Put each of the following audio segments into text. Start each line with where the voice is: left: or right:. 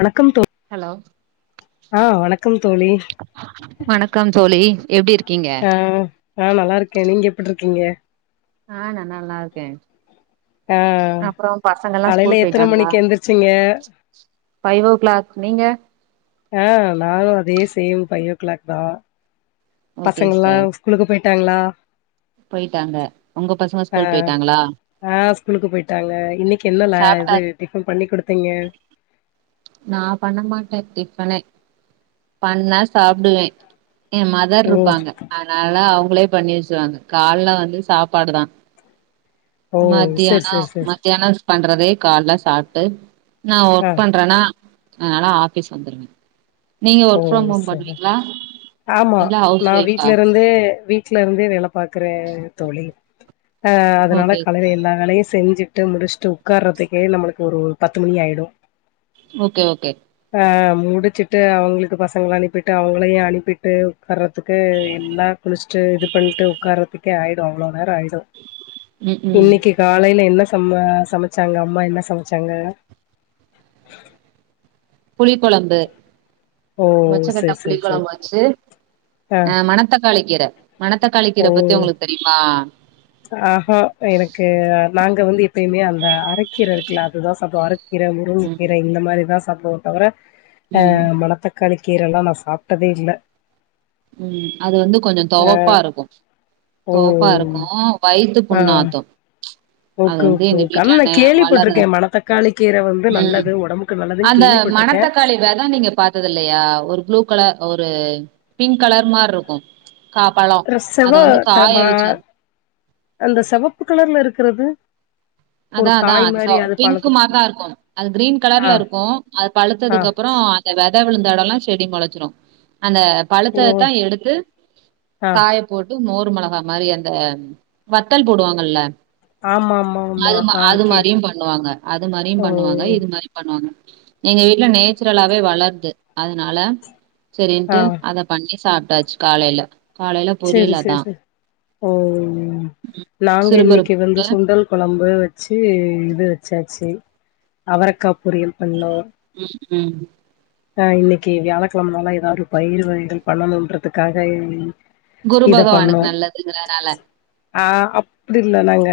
left: வணக்கம் தோழி
right: ஹலோ
left: அ வணக்கம் தோழி
right: வணக்கம் தோழி எப்டி இருக்கீங்க
left: அ அ நல்லா இருக்கே நீங்க எப்டி இருக்கீங்க
right: அ நா நல்லா இருக்கே
left: ஆ
right: அப்பறோ பசங்க எல்லா ஸ்கூல்
left: காலையில எத்தன
right: போயிட்டாங்களா
left: மணிக்கு எந்திரிச்சீங்க
right: பைவ் ஓ கிளாக் நீங்க
left: நானு அதே சேம் ஃபைவ் ஓ கிளாக் தா
right: ஓகே
left: பசங்கள்ல்லா
right: சிஸ்டர்
left: ஸ்கூலுக்கு போயிட்டாங்களா
right: போயிட்டாங்க ஒங்க பசங்க ஸ்கூல் போயிட்டாங்களா
left: அ ஸ்கூலுக்கு போயிட்டாங்க இன்னைக்கு என்ன ந
right: சாப்ட்டா
left: இது டிஃபன் பண்ணி குடுத்தீங்க
right: நா பண்ண மாட்டே டிஃபனே பண்ணா சாப்டுவே எ மதர்
left: ஓ
right: இருப்பாங்க அதனால அவங்களே பண்ணி வச்ருவாங்க காலைல வந்து சாப்பாடுதா
left: ஓ செரி
right: மத்யான
left: செரி செரி
right: மத்தியான பண்றதே காலைல சாப்ட்டு நா
left: ஆ
right: ஒர்க் பண்றனா அதனால ஆஃபிஸ் வந்துருவே நீங்க
left: ஓ
right: ஒர்க் ஃப்ரெம் ஹோம்
left: செரி
right: பண்ணுவீங்களா இல்ல ஹவுஸ் ஒய்ஃபா
left: ந்து வீட்லே இருந்தே வேல பாக்குற தோழி ஆ அதனால
right: ஓகே.
left: காலையில எல்லா வேலயு செஞ்சு ட்டு முடிச்சுட்டு உட்காறதுக்கே நம்மளுக்கு ஒரு பத்து மணி ஆயிடு
right: ஓகே ஓகே
left: ஆ முடிச்சுட்டு அவுங் ஸ்கூலுக்கு பசங்கள அனுப்பிட்டு அவுங்களையு அனுப்பிட்டு உட்காரதுக்கு எல்லா குளிச்சுட்டு இது பண்ணிட்டு உக்காரத்துக்கே ஆயிடு அவ்ளோ நேர ஆயிடு
right: ம், ம்.
left: இன்னக்கி காலையில என்ன சம சமைச்சாங்க அம்மா என்ன சமைச்சாங்க
right: புளி கொழம்பு
left: ஓ
right: மொச்சக்கட்ட
left: செரி
right: புளி
left: செரி செரி
right: கொழம்பு வச்சு
left: ஆ
right: அ மணத்தக்காளி கீர மணத்தக்காளிக்கீர பத்தி உங்களுக்கு தெரியுமா
left: ஆ எனக்கு நாங்க வந்து எப்பயுமே அந்த அரக்கீர இருக்குல அதுதா சாப்டுவோ கீர முருங்
right: ம்,
left: கீர இந்த மாதிரிதா சாப்பிடுவோ தவிர ஆ
right: ம்,
left: மனத்தக் காளிக்கீர எல்லா நா சாப்டதே இல்ல
right: ம் அது வந்து கொஞ்சோ தொவப்பா இருக்கு
left: ஓ
right: தொவப்பா இருக்கு வயித்து புண்
left: ஆ
right: ஆத்து
left: ஓகே ஒகே ஆனா கேள்விப்பட்டிருக்கே மணத்தக்காளி கீர வந்து
right: ம்.
left: நல்லது ஒடம்புக்கு நல்லது
right: அந்த மணத்தக்காளி வெத அதா நீங்க பாத்தது இல்லியா ஒரு ப்ளூ கலர் ஒரு பிங்க் கலர் மார் இருக்கு கா பழா
left: ர செவ
right: அத வந்து
left: த
right: காய
left: ம
right: வச்சு
left: அந்த செவப்பு கலர்ல இருக்குறது
right: அதா அதா அது பிங்க் மாரி
left: பழத்துக்கு
right: தா இருக்கு அது கிரீன்
left: ஆ,
right: கலர்ல இருக்கு அது
left: ஆ,
right: பழுத்ததுக்கு அப்றோ வெத விழுந்த எடமேல்லா செடி மொளச்சிடு அந்த
left: ஓ,
right: பழுத்தத்தா எடுத்து
left: ஆ.
right: காய போட்டு மோர் மிளகா மாரி அந்த வத்தல் போடுவாங்கல்ல
left: ஆம்மாம்மா
right: அது மா அது மாரியு பண்ணுவாங்க அது மாரியு
left: ஓ,
right: பண்ணுவாங்க இது மாரி பண்ணுவாங்க எங்க வீட்ல நேச்சுரலாவே வளருது அதனால
left: ஆ.
right: சரின்ட்டு அத பண்ணி சாப்டாச்சு காலைல
left: சேரி சேரி ச ஓ நாங்க
right: சிறுபருப்பு
left: இன்னைக்கு வந்து
right: போட்டு
left: சுண்டல் கொழம்பு வச்சீ இது வச்சாச்சு அவரக்கா பொரியல் பண்ணோ
right: ம் ம்
left: ஆ இன்னக்கி வியாழக்கிழமனால எதாவுது பயிர் வகைகள் பண்ணணுன்றதுக்காக
right: குரு
left: இத பண்ணோ
right: பகவானுக்கு நல்லதுங்கறனால
left: ஆ அப்டி இல்ல நாங்க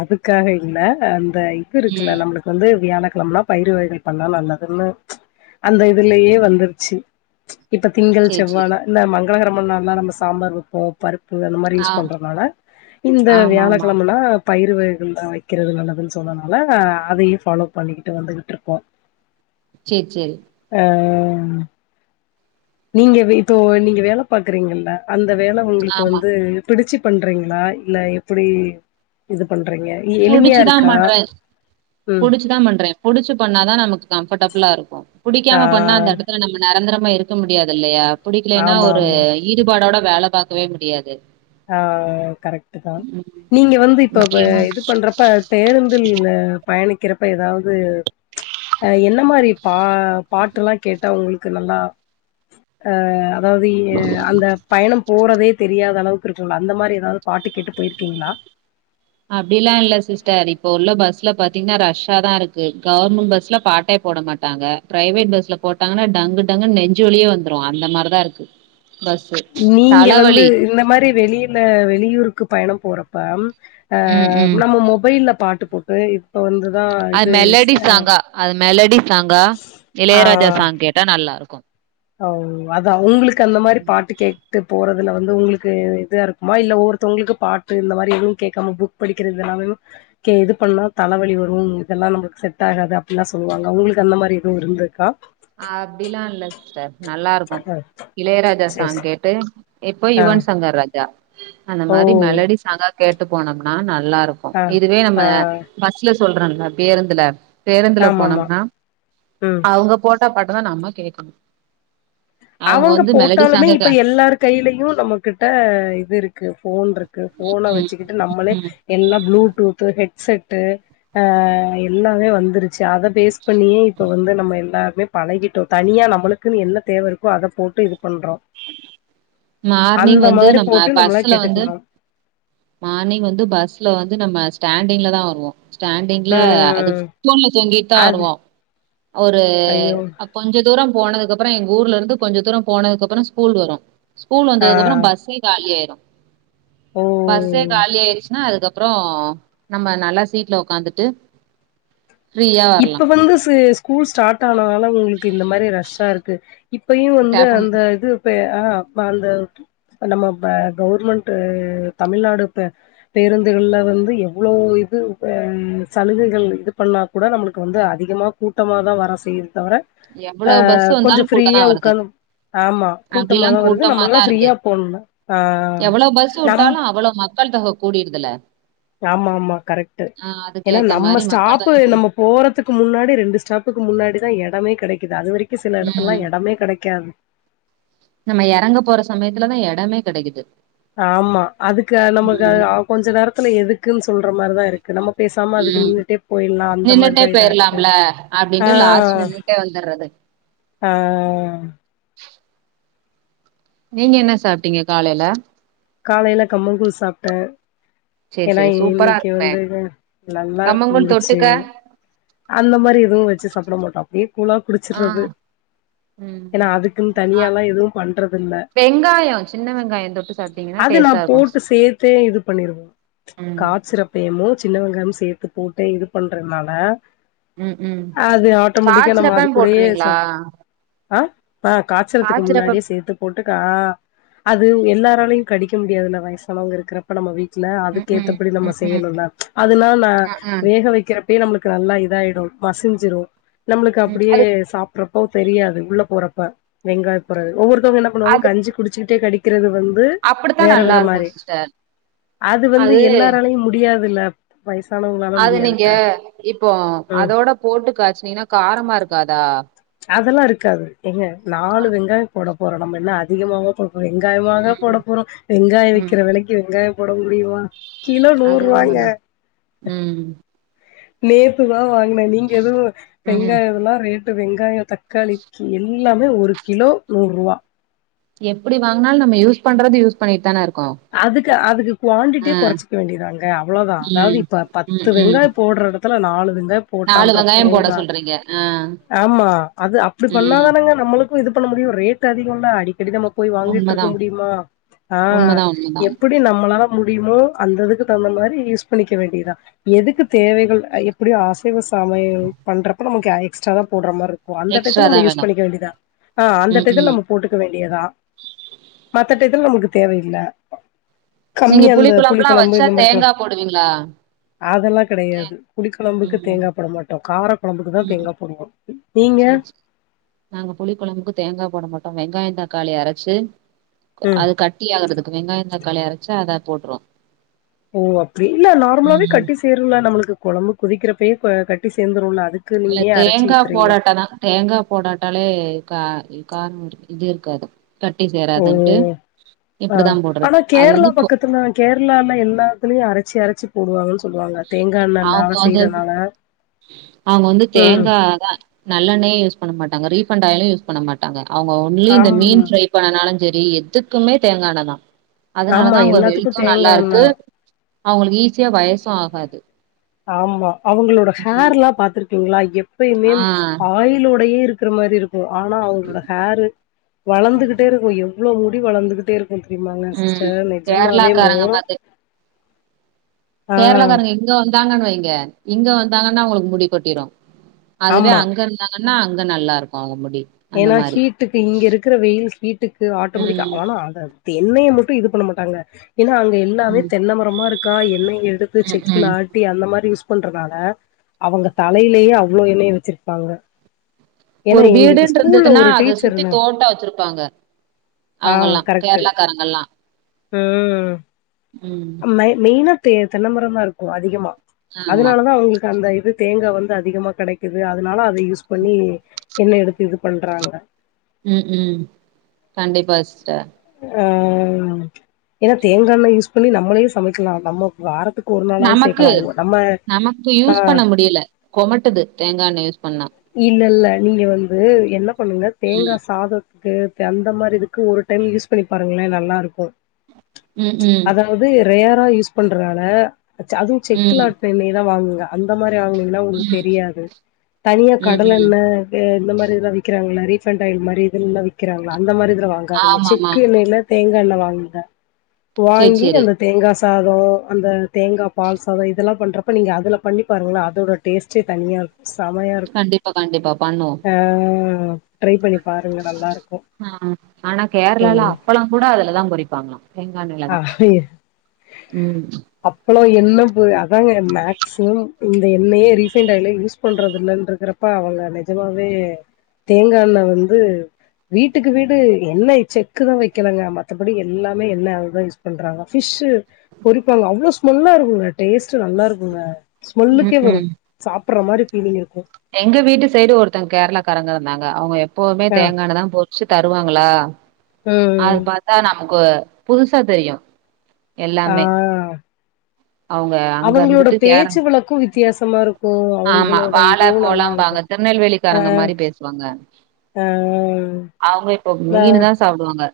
left: அதுக்காக இல்ல அந்த இது இருக்குல்ல
right: ம்
left: நம்மளுக் கு வந்து வியாழக்கிழமனா பயிறு வகைகள் பண்ணா நல்லதுன்னு அந்த இதுலயே வந்துருச்சு இப்ப திங்கள்
right: சரி
left: செவ்வாழ
right: சரி
left: இந்த மங்களலகரமம்னாள் நம்ம சாம்பார் வைப்போ பருப்பு அந்த மாரி
right: ஆ
left: யூஸ் பண்றதுனால இந்த
right: ஆமா ஆமா
left: வியாழக்கிழமனா பயிறு வைகள் வைக்கிறது நல்லதுன்னு சொன்னதுனால அதையு ஃபாலோ பண்ணிக்கிட்டு வந்துகிட்டு இருக்கோ
right: சேரி சேரி
left: ஆ நீங்க இப்போ நீங்க வேல பாக்குறீங்கல்ல அந்த வேல உங்களுக்கு
right: ஆமா
left: வந்து பிடிச்சு பண்றீங்களா இல்ல எப்டி இது பண்றீங்க எ எளிமையா
right: புடிச்சுதான்
left: இருக்கா
right: பண்றே
left: ம்
right: புடிச்சுதா பண்றே புடிச்சு பண்ணாதா நமக்கு கம்ஃபர்டபிளா இருக்கும்
left: ஆ
right: புடிக்காம பண்ணா அந்த எடத்துல நம்ம நரந்தரமா இருக்க முடியாது இல்லயா புடிக்கலன்னா
left: ஆமா
right: ஒரு
left: ஆமா
right: ஈடுபாடோட வேல பாக்கவே முடியாது
left: ஆ கரெக்ட்டு தான்
right: ம்,
left: நீங்க வந்து இப்ப
right: முக்கியமா
left: இது பண்றப்ப பேருந்துல பயணிக்கிறப்ப ஏதாது அ என்ன மாரி பா பாட்டெல்லா கேட்டா உங்களுக்கு நல்லா அ வழிய அந்த பயணம் போறதே தெரியாத அளவு இருக்குங்கள அந்த மாரி ஏதாது பாட்டு கேட்டு போயிருக்கீங்ளா
right: அப்டிலா இல்ல சிஸ்டர் இப்ப உள்ள பஸ்ல பாத்தீங்கன்னா ரஷ்ஷா தா இருக்கு கவர்மெண்ட் பஸ்ல பாட்டே போட மாட் டாங்க பிரைவேட் பஸ்ல போட்டாங்கன்னா டங்கு டங்கு நெஞ்சு வலியே வந்துரும் அந்த மார்தாருக்கு
left: நீங்க வந்து இந்த மாரி வெளிய ல வெளியூருக்கு பயணம் போறப்பம் அ
right: ம் ம்
left: நம்ம மொபைல்ல பாட்டு போட் பே இப்ப வந்து
right: அது மெலடி சாங்கா அது மெலடி சாங்கா இளையராஜா சாங் கேட்டா நல்லாருக்கும்
left: அ அதா உங்களுக்கு அந்த மாரி பாட்டு கேட்டுட்டு போறதுல வந்து உங்களுக்கு இதாருக் குமா இல்ல ஒவ்வொருதங்களுக்கு பாட்டு இந்த மாரி எதும் கேக்காம புக் படிக்கறது எல்லா கே இது பண்ணா தலவழி வரும் இதெல்லா நம்மளுக் செட் ஆகாது அப்டின்லா சொல்லுவாங்க உங்களுக்கு அந்த மாரி எதும் இருந்துருக்கா
right: அப்டிலா இல்ல ஸ்டர் நல்லாருக்கும்
left: அ
right: இளையராஜா
left: சரி
right: சாங்
left: சரி.
right: கேட்டு இப்போ
left: ஆ
right: யுவன் சங்கர் ராஜா அந்த
left: ஓ!
right: மாரி மெலடி சாங்கா கேட்டு போனோம்னா நல்லாருக்கும்
left: ஆ
right: இதுவே நம்ம
left: ஆ
right: பஸ்ல சொல்றோம்ல பேருந்துல பேருந்துல
left: ஆமாமா.
right: போனோம்ன
left: ம்.
right: அவங்க போட்டா பாட்டதா நம்ம கேட்கணு
left: அவங்க போட்டாலுமே இப்ப எல்லாருக் கைலயும் நம்மகிட்ட இது இருக்கு ஃபோன்ட்ருக்கு ஃபோன
right: ம்
left: வச்சுக்கிட்டு நம்மளே
right: ம்
left: எல்லாம் ப்ளூடூத்து ஹெடட்செட்டு அ எல்லாமே வந்துருச்சு அத பேஸ் பண்ணியே இப்ப வந்து நம்ம எல்லாருமே பழகிட்டோம் தனியா நம்மளுக்குன் என்ன தேவருக்கோ அத போட்டு இது பண்றோ
right: மார்னிங்
left: அந்த
right: வந்து
left: மாரி
right: நம்ம
left: போட்டு நம்மள
right: பஸ்ல வந்து
left: கேட்டுக்லா
right: மார்னிங் வந்து பஸ்ல வந்து நம்ம ஸ்டாண்டிங்ல தா வருவோ ஸ்டாண்டிங்ல அது
left: ம்
right: தூண்ல தொங்கிட்தா
left: அது
right: வருவோ ஒரு
left: ஐயோ
right: கொஞ்ச தூரோ போனதுகப்புறோ எங்க ஊர்லருந்து கொஞ்ச தூரோ போனதுக்கப்புரோ ஸ்கூல் வரும் ஸ்கூல்
left: ஆ
right: வந்ததுகப்புறோ பஸ்ஸே காலி ஆயிரும்
left: ஓ
right: பஸ்ஸே காலி ஆயிருச்சுன்னா அதுக்கப்புறோ நம்ம நல்லா சீட்ல ஒக்காந்துட்டு
left: இப்ப வந்து ச ஸ்கூல் ஸ்டார்ட் ஆனனால உங்களுக்கு இந்த மாரி ரஷ்ஷாருக்கு இப்பையும் வந்து
right: டேஃபன்
left: அந்த இதுப்பே அ அந்த நம்ம ப கவுர்மெண்ட் தமிழ்நாடு ப பேருந்துகள்ல வந்து எவ்ளளோ இது சலுகைகள் இது பண்ணா குட நம்மளுக்கு வந்து அதிகமா கூட்டமாதா வர செய் தவர அ
right: எவ்வளவு பஸ்
left: கொஞ்ச
right: வந்தாலும் கூட்டம்
left: ஃப்ரீயா
right: தான் வருது
left: உக்காணு ஆம்மா கூட்டமாதா
right: அப்படிலாம்
left: வருது
right: கூட்டமா
left: நம்மளல்லா
right: தான் இருக்கு
left: ஃப்ரீயா போணும் ஆ நம்
right: கூடியர்தல்ல
left: ஆமா ஆமா கரெக்ட்டு ஏன்னா
right: அதுக்கேத்த
left: நம்ம
right: மாதிரி மக்கள்
left: ஸ்டாப்பு
right: தொகை கூடும்
left: நம்ம போறதுக்கு முன்னாடி ரெண்டு ஸ்டாப்புக்கு முன்னாடிதா எடமே கெடைக்குது அது வரைக் சில
right: உம்
left: எடத்துலல்லா எடமே கெடைக்காது
right: நம்ம எறங்க போற சமயத்துலதா எடமே கெடைக்குது
left: ஆம்மா அதுக்கு நமக்கு
right: ம்
left: கொஞ்ச நேரத்துல எதுக்குன் சொல்ற மார்தாருக் நம்ம பேசாம அதுக்கு
right: ம்
left: நின்னுட்டே போயிலா அந்த
right: நின்னுட்டே
left: மார்தா இதா இருக்கு ஆ
right: இங்க வந்துர்றது
left: ஆ
right: நீங்க என்ன சாப்பிட்டீங்க காலேல
left: காலைல கம்மங்கூழ் சாப்ட்டே
right: சேரி
left: ஏன்னா
right: சேரி சூப்பரா
left: இன்னிக்கு
right: இருக்குமே
left: வந்து நல்லா
right: கம்மங்கூழ்
left: இருந்துச்சு
right: தொட்டுக்க
left: அந்த மாரி எதுவு வச்சு சாப்பிட மாட்டோ அப்டியே கூழா
right: ஆ
left: குடிச்சிட்றது
right: ம்
left: ஏன்னா அதுக்குன்
right: ஆ
left: தனியால்லா எதுவு பண்றதில்ல
right: வெங்காயோ சின்ன வெங்காயோ தொட்டு சாப்ட்டீங்கன்னா
left: அது நா
right: டேஸ்ட்டா இருக்கு
left: போட்டு சேத்தே இது பண்ணிருவே
right: ம்
left: காச்சிரப் வேமு சின்ன வெங்காய்மு சேத்து போட்டு இது பண்றனால
right: ம் ம்
left: அது ஆட்டோமேட்டிக்கா நம்ம அது
right: காய்ச்சிரப்பம்
left: கூடயே
right: போட்ருவீங்களா
left: சாப் ஆ ஆ காச்சிறத்துக்கு
right: காய்ச்சிரப்பம்
left: முன்னாடியே சேத்துப் போட்டுக்கா அது உங் எல்லாராலையு கடிக்க முடியாதுல வயசானவங்க இருக்கிற இப்ப நம்ம வீட்ல
right: ம்
left: அதுக்கு
right: ம்
left: ஏத்தபடி நம்ம
right: ம் ம்
left: செய்யணுனா அதுனா நா
right: அ ஆ
left: வேக வெக்கிற அப்டியே நம்புளுக் நல்லா இதாயிடு மசிஞ்சிறு நம்புளுக்கு
right: ம்
left: அப்பிடியே
right: அது
left: சாப்ப றொப்போ தெரியாது உள்ள போறப்ப வெங்காய போறது ஒவ்வொருத்தங்க இன்ன பண்ணுவாங்க
right: அது
left: கஞ்ச குடிச்சிட்டே கடி க்கிறது வந்து
right: அப்டித்தா
left: வேற
right: நல்லா
left: வேற மாரி
right: இருக்கு சிஸ்டர்
left: அது வந்து எல்லாராலயு முடியாதுல்ல வயசானவங்களால
right: அது நீங்க
left: முடியாதுல்ல
right: இப்போ
left: ம்
right: அதோட போட்டு காச்சுனீனா காரமா இருக்காதா
left: அதெல்லா இருக்காது ஏங்க நாலு வெங்காய போட போறோ நம்ம என்ன அதிகமாவ போட போறோ வெங்காயம் காயமாக போட
right: ம்
left: போறோ வெங்காய
right: ம்
left: விக்கிற வெலைக்கு வெங்காய போட முடியுமா கிலோ
right: அது
left: நூறுவாங்க
right: உண்மதா ம்
left: நேத்து தா வாங்னே நீங்க எதுவு
right: ம்
left: வெங்காய எல்லா ரேட் டு வெங்காய தக்காளி கி எல்லாமே ஒரு கிலோ நூற்வா
right: எப்டி வாங்கினாலு நம்ம யூஸ் பண்றது யூஸ் பண்ணிட்தான இருக்கோ
left: அதுக்கு அதுக்கு
right: ஆ
left: குவான்டிட்டிய குறைச்சிக்க வேண்டியதாங்க அவ்ளோதா அதாவது
right: ம்
left: இப்ப பத்து
right: ம் ம்
left: வெங்காய போட்ற இடத் துல நாலு வெங்காய்
right: நாலு
left: போட்டான்ற
right: வெங்காயம் போட
left: போல்தான்
right: சொல்றீங்க ஆ
left: ஆமா அது அப்டி
right: ம்
left: பண்ணாதானேங்க நம்ளுக் கு இது பண்ண முடியு ரேட் அதிகோந்தா அடிக்கடி நம்ம போய் வாங்கிட்ருக்க முடியுமா ஆ
right: சொல்லுங்க
left: எப்புடி நம்மளால முடியுமோ அந்ததுக்கு தகுந்த மாரி யூஸ் பண்ணிக்க வேண்டியதா எதுக்கு தேவைகள் எப்டியோ அசைவ சமையல் பண்றப்ப நமக்கு எக்ஸ்ட்ரா தா போட்ற மார்ருக் கு அந்த
right: எக்ஸ்ட்ரா
left: டைத்துல
right: தா
left: நம்ம யூஸ்
right: வேணு
left: பண்ணிக்க வேண்டியதா ஆ அந்த
right: ம்
left: டைதுல்
right: ம்
left: நமுக் போட்டுக்க வேண்டியதா மத்த டையத்துல நமக்கு தேவையில்ல
right: நீங்க
left: கம்மியா அந்த புளி
right: குழம்புலா
left: குழம்பு
right: வச்சா
left: இந்த மாரி பா
right: தேங்கா போடுவீங்களா
left: அதெல்லா
right: தே
left: கிடையாது புளி கொழம்புக்கு
right: ம்
left: தேங்கா போட மாட்டோ காரக் கொழம்புக்குதா
right: ம்
left: தேங்கா போடுவோ நீங்க
right: சேரி சேரி நாங்க புளி கொழம்புக்கு தேங்கா போட மாட்டோ வெங்காய தக்காளி அரச்சு
left: ம்
right: அது கட் டி ஆகற்துக்கு வெங்காய தக்காளி அரைச்சி அதா போட்டுறுவ
left: ஓ அப்டி இல்ல நார்மலாவே
right: ம்
left: கட்டி சேறுல நம்ளுக்கு கொழம்பு குதிக்கிறப்பே ப கட்டி சேந்துருல அதுக்
right: இல்ல தேங்கா போடாட்டதா தேங்கா போடாட்டாலே கா கார்ணம் இது இருக்காது கட்டி
left: ஓ
right: சேராதுன்ட்டு
left: ஆ
right: இப்டிதா போட்றது
left: ஆனா
right: அது
left: கேரளா
right: வந்து கோ
left: பக்கத்துல கேரளால எல்லாத்துலியு அரச்சி அரச்சி போடுவாங்கன் சொல்லுவாங்க தேங்கா எண்ணெனால செய்றனால
right: அவுங்க வந்து தேங்காதா நல்லெண்ணையே யூஸ் பண்ண மாட்டாங்க ரீஃபண்ட் ஆயிலு யூஸ் பண்ண மாட் ட்டாங்க அவுங்க ஒன்லி இந்த
left: ஆமா
right: மீன் ஃபிரைப் பண்ணனாலுஞ் செரி எதுக்குமே தேங்கா எண்ணெதா
left: ஆமா
right: அதனாலதா அவுங்க
left: எல்லாத்துக்கு
right: ஹெல்த்தும்
left: தேங்கா
right: நல்லாருக்கு
left: எண்ணெ
right: அவுங்களுகு ஈஸியா வயசு ஆகாது
left: ஆமா அவுங்களோட
right: ம்
left: ஹேர்லாப் பாத்துருக்கீங்ளா எப்
right: ஆ
left: ப்பயுமேம் ஆயிலோடையே இருக்கிற மாரி இருக் கு ஆனா அவுங்களோட ஹேரு வளந்துகிட்டே இருகு எவ்ளோ முடி வளந்துகிட்டேருக் கு தெரியுமாங்க
right: ம்
left: சிஸ்டர் நெஜமாவேமு
right: கேரளாக்காரங்க கேரளாகாரங்க இங்க வந்தாங்கன் வைங்க இங்க வந்தாங்கன்னா அவுங்களுக்கு முடி கொட்டிரு அதுவே
left: ஆமா
right: அங்க இருந்தாங்கன்னா அங்க நல்லாருக்கு அவுங்க முடி அந்த
left: எனா
right: மாரி
left: ஹீட்டுக்கு இங்க இருக்கிற வெயில் ஹீட்டுக்கு
right: ம்
left: ஆட்டோமேட்டிக்கா ஆனா அத த எண்ணெய மட்டு இதுப் பண்ண மாட்டாங்க எனா அங்க எல் ல்லாமே
right: ம்
left: தென்ன மரமா இருக்கா எண்ணெய் எடுத்து
right: ம் ம்
left: செக்ல ஆட் ட்டி அந்த மாரி யூஸ் பண்றனால அவங்கத் தலையிலேயே அவ்ளோ எண்ணெய வெச்சிருப்பாங்க எனா எங்ளுக்குச்
right: ட்ருந்ததுன்னா அத சுத்தி தோட்டோ வெச்சிருப்பாங்க
left: ஆ
right: அவுங்கல்லா
left: கரெக்ட்
right: கேரளாக்காரங்கல்லா ம்
left: மயே மெயினாத் தெ தென்னமரந்தா இருக்கு அதிகமா
right: ஆமா
left: அதனாலதா அவுங்ளுக் க அந்த இது தேங்கா வந்து அதிகமா கெடைக்கிது அதுனால அத யூஸ் பண்ணி எண்ணெ எடுத்து இதுப் பண்றாங்க
right: ம் ம் கண்டிப்பா சிஸ்டர்
left: ஆ எனாத் தேங்கா எண்ணெ யூஸ் பண்ணி நம்மளே சமைக்லா நம்மக் வாரத்துக்
right: நமக்கு நமக்கு
left: ஆ
right: யூஸ் பண்ண முடியல கொமட்டுது தேங்காண்ணெ யூஸ் பண்ணா
left: இல்ல இல்ல நீங்க வந்து என்னப் பண்ணுங்க
right: ம்
left: தேங்கா சாதத்க்கு தெ அந்த மாரி இதுக்கு ஒருட் டைம் யூஸ் பண்ணி பாருங்ளே நல்லாருக்கு
right: ம் ம்
left: அது ரேரா யூஸ் பண்றால ச அதுவு செக்குல
right: ம்
left: ஆட்ன எண்ணெயதா வாங்குங்கா அந்த மாரி வாங்னீங்னா உங்ளு
right: ம்
left: தெரியாது தனியாக்
right: ம் ம்
left: கடலெண்ணே எ இந்த மாரி இதலா விக்கிறாங்கல்ல ரீஃபண்ட் ஆயில் மாரி இதெல்லா விக்கிறாங்கலா அந்த மாரி இதுல வாங்
right: ஆமமா
left: இல்லேனாத் தேங்கா எண்ணெ வாங்குங்க
right: சேரி
left: வாங்கி
right: சேரி
left: அந்தத் தேங்கா சாதோ அந்த தேங்காப் பால் சாதோ இதெல்லாம் பண்றப்ப நீங்க அதுலப் பண்ணிப் பாருங்ளே அதோடட் டேஸ்ட்டே தனியாருக் செமையாருக்
right: கண்டிப்பா கண்டிப்பா பண்ணுவோ
left: ஆ ட்ரைப் பண்ணி பாருங்க நல்லாருக்கு
right: ஆ ஆனாக் கேரளால அப்பளங் கூட அதுலதாம் பொரிப்பாங்ளா தேங்கா
left: ஆ
right: எண்ணைலதா ம்
left: அப்பளோ என்னப்பு அதாங்க மேக் சிமம் இந்த எண்ணையே ரீஃபைன்ட் ஆயிலே யூஸ் பண்றதில்லன்ருக்கறப்ப அவங்க நெஜமாவே தேங்காண்ணெ வந்து வீட்டுக்கு வீடு எண்ணெய் செக்குதா வைக்கலங்க மத்தபடி எல்லாமே எண்ணெ அ தா யூஸ் பண்றாங்க ஃபிஷ்சு பொரிப்பாங்க அவ்ளோ ஸ்மெல்லா இருகுங்க டேஸ்ட்டு நல்லாருகுங்க
right: ம்
left: ஸ்மெல்லுக்கே வரு
right: ம்
left: சாப்பர்ற மாரி ஃபீலிங் இருக்கு
right: எங்க வீட்டு சைடு ஒருத்தங் கேர்ளாக்காரங்க இருந்தாங்க அவுங்க எப்போவுமே
left: ஆ
right: தேங்காண்ணாதாம் பொர் ச்சு தருவாங்களா அது
left: ம்
right: பாத்தா நமக்கு புதுசாத் தெரியு
left: ஆ
right: எல்லாமே அவங்க அங்க
left: அவங்களோட
right: இருந்துட்டு கேற
left: பேச்சு வழக்கு வித்தியாசமா இருக்கு
right: ஆமா
left: அவங்களோட
right: வாழ
left: இதுவு நல்லா
right: போலாம்பாங்க
left: இருக்கு
right: திருநெல்வேலிக்காரங்க மாரி பேசுவாங்க
left: ஆ
right: அவங்க இப்ப
left: நா
right: மீனு தா சாப்டுவாங்க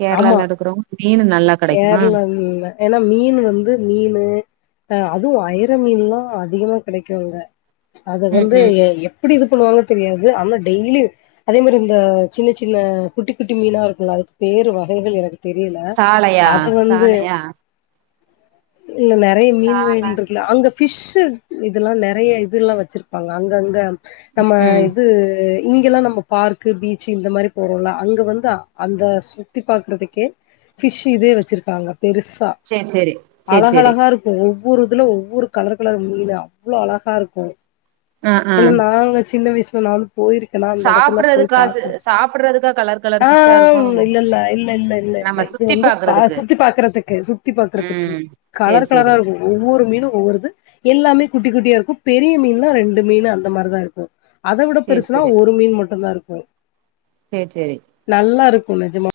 right: கேரளால இருக்கிறவங்க மீனு நல்லா கெடைக்குமா
left: கேரளம்ல்ல ஏனா மீன் வந்து மீனு அதுவு அயிர மீன்லா அதிகமா கெடைக்கு அங்க அது
right: ம்
left: வந்து
right: ம்
left: எப்டி இது பண்ணுவாங்கு தெரியாது ஆனா டெய்லியு அதே மாரி இந்த சின்ன சின்ன குட்டி குட்டி மீனா இருக்குல்ல அதுக்கு பேறு வகைகள் எனக்குத் தெரியல
right: சாலையா
left: அத வந்து
right: சாலையா
left: இல்ல நெறைய மீன்
right: சால
left: வகைகள் இல்ல அங்க ஃபிஷ்ஷு இதல்லா நெறைய இதலா வச்சுருப்பாங்க அங்கங்க நம்ம
right: ம்
left: இது இங்கல்லா நம்ம பார்க்கு பீச்சு இந்த மாரி போறோல அங்க வந்து அந்த சுத்தி பாக்கறதுக்கே பிஷ்ஷு இதே வச்சிருக்காங்க பெருசா
right: சேரி சேரி சேரி சேரி
left: அழகழகா இருக் இப்ப ஒவ்வொரு இதுல ஒவ்வொரு கலர் கலர் மீனா அவ்ளோ அழகா இருக்கு
right: ஆ ஆ
left: இல்ல நாங்க சின்ன வயசுல நானு போயிருக்கனா அந்த எடத்துல போய்
right: சாப்புட்றதுக்கா
left: பாகற
right: சாப்புட்றதுக்கா கலர் கலர்
left: ஆ
right: ஃபிஷ்ஷா
left: இல்ல இல்ல இல்ல இல்ல இல்ல இல்லை
right: சுத்திப்பாக்
left: பா சுத்தி பாக்குறதுக்கு சுத்தி பாக்குறதுக்கு
right: சேரி
left: கலர் கலரா
right: சேரி
left: இருக்கு ஒவ்வொரு மீனு ஒவ்வொருது எல்லாமே குட்டி குட்டியா இருக்கு பெரிய மீன்ல்லா ரெண்டு மீன் அந்த மாரிதா இருக்கு அத விட
right: சேரி
left: பெருசுனா
right: சேரி
left: ஒரு மீன் மட்டுந்தா இருக்கு
right: சேரி சேரி
left: நல்லா இருக்கு நெஜமா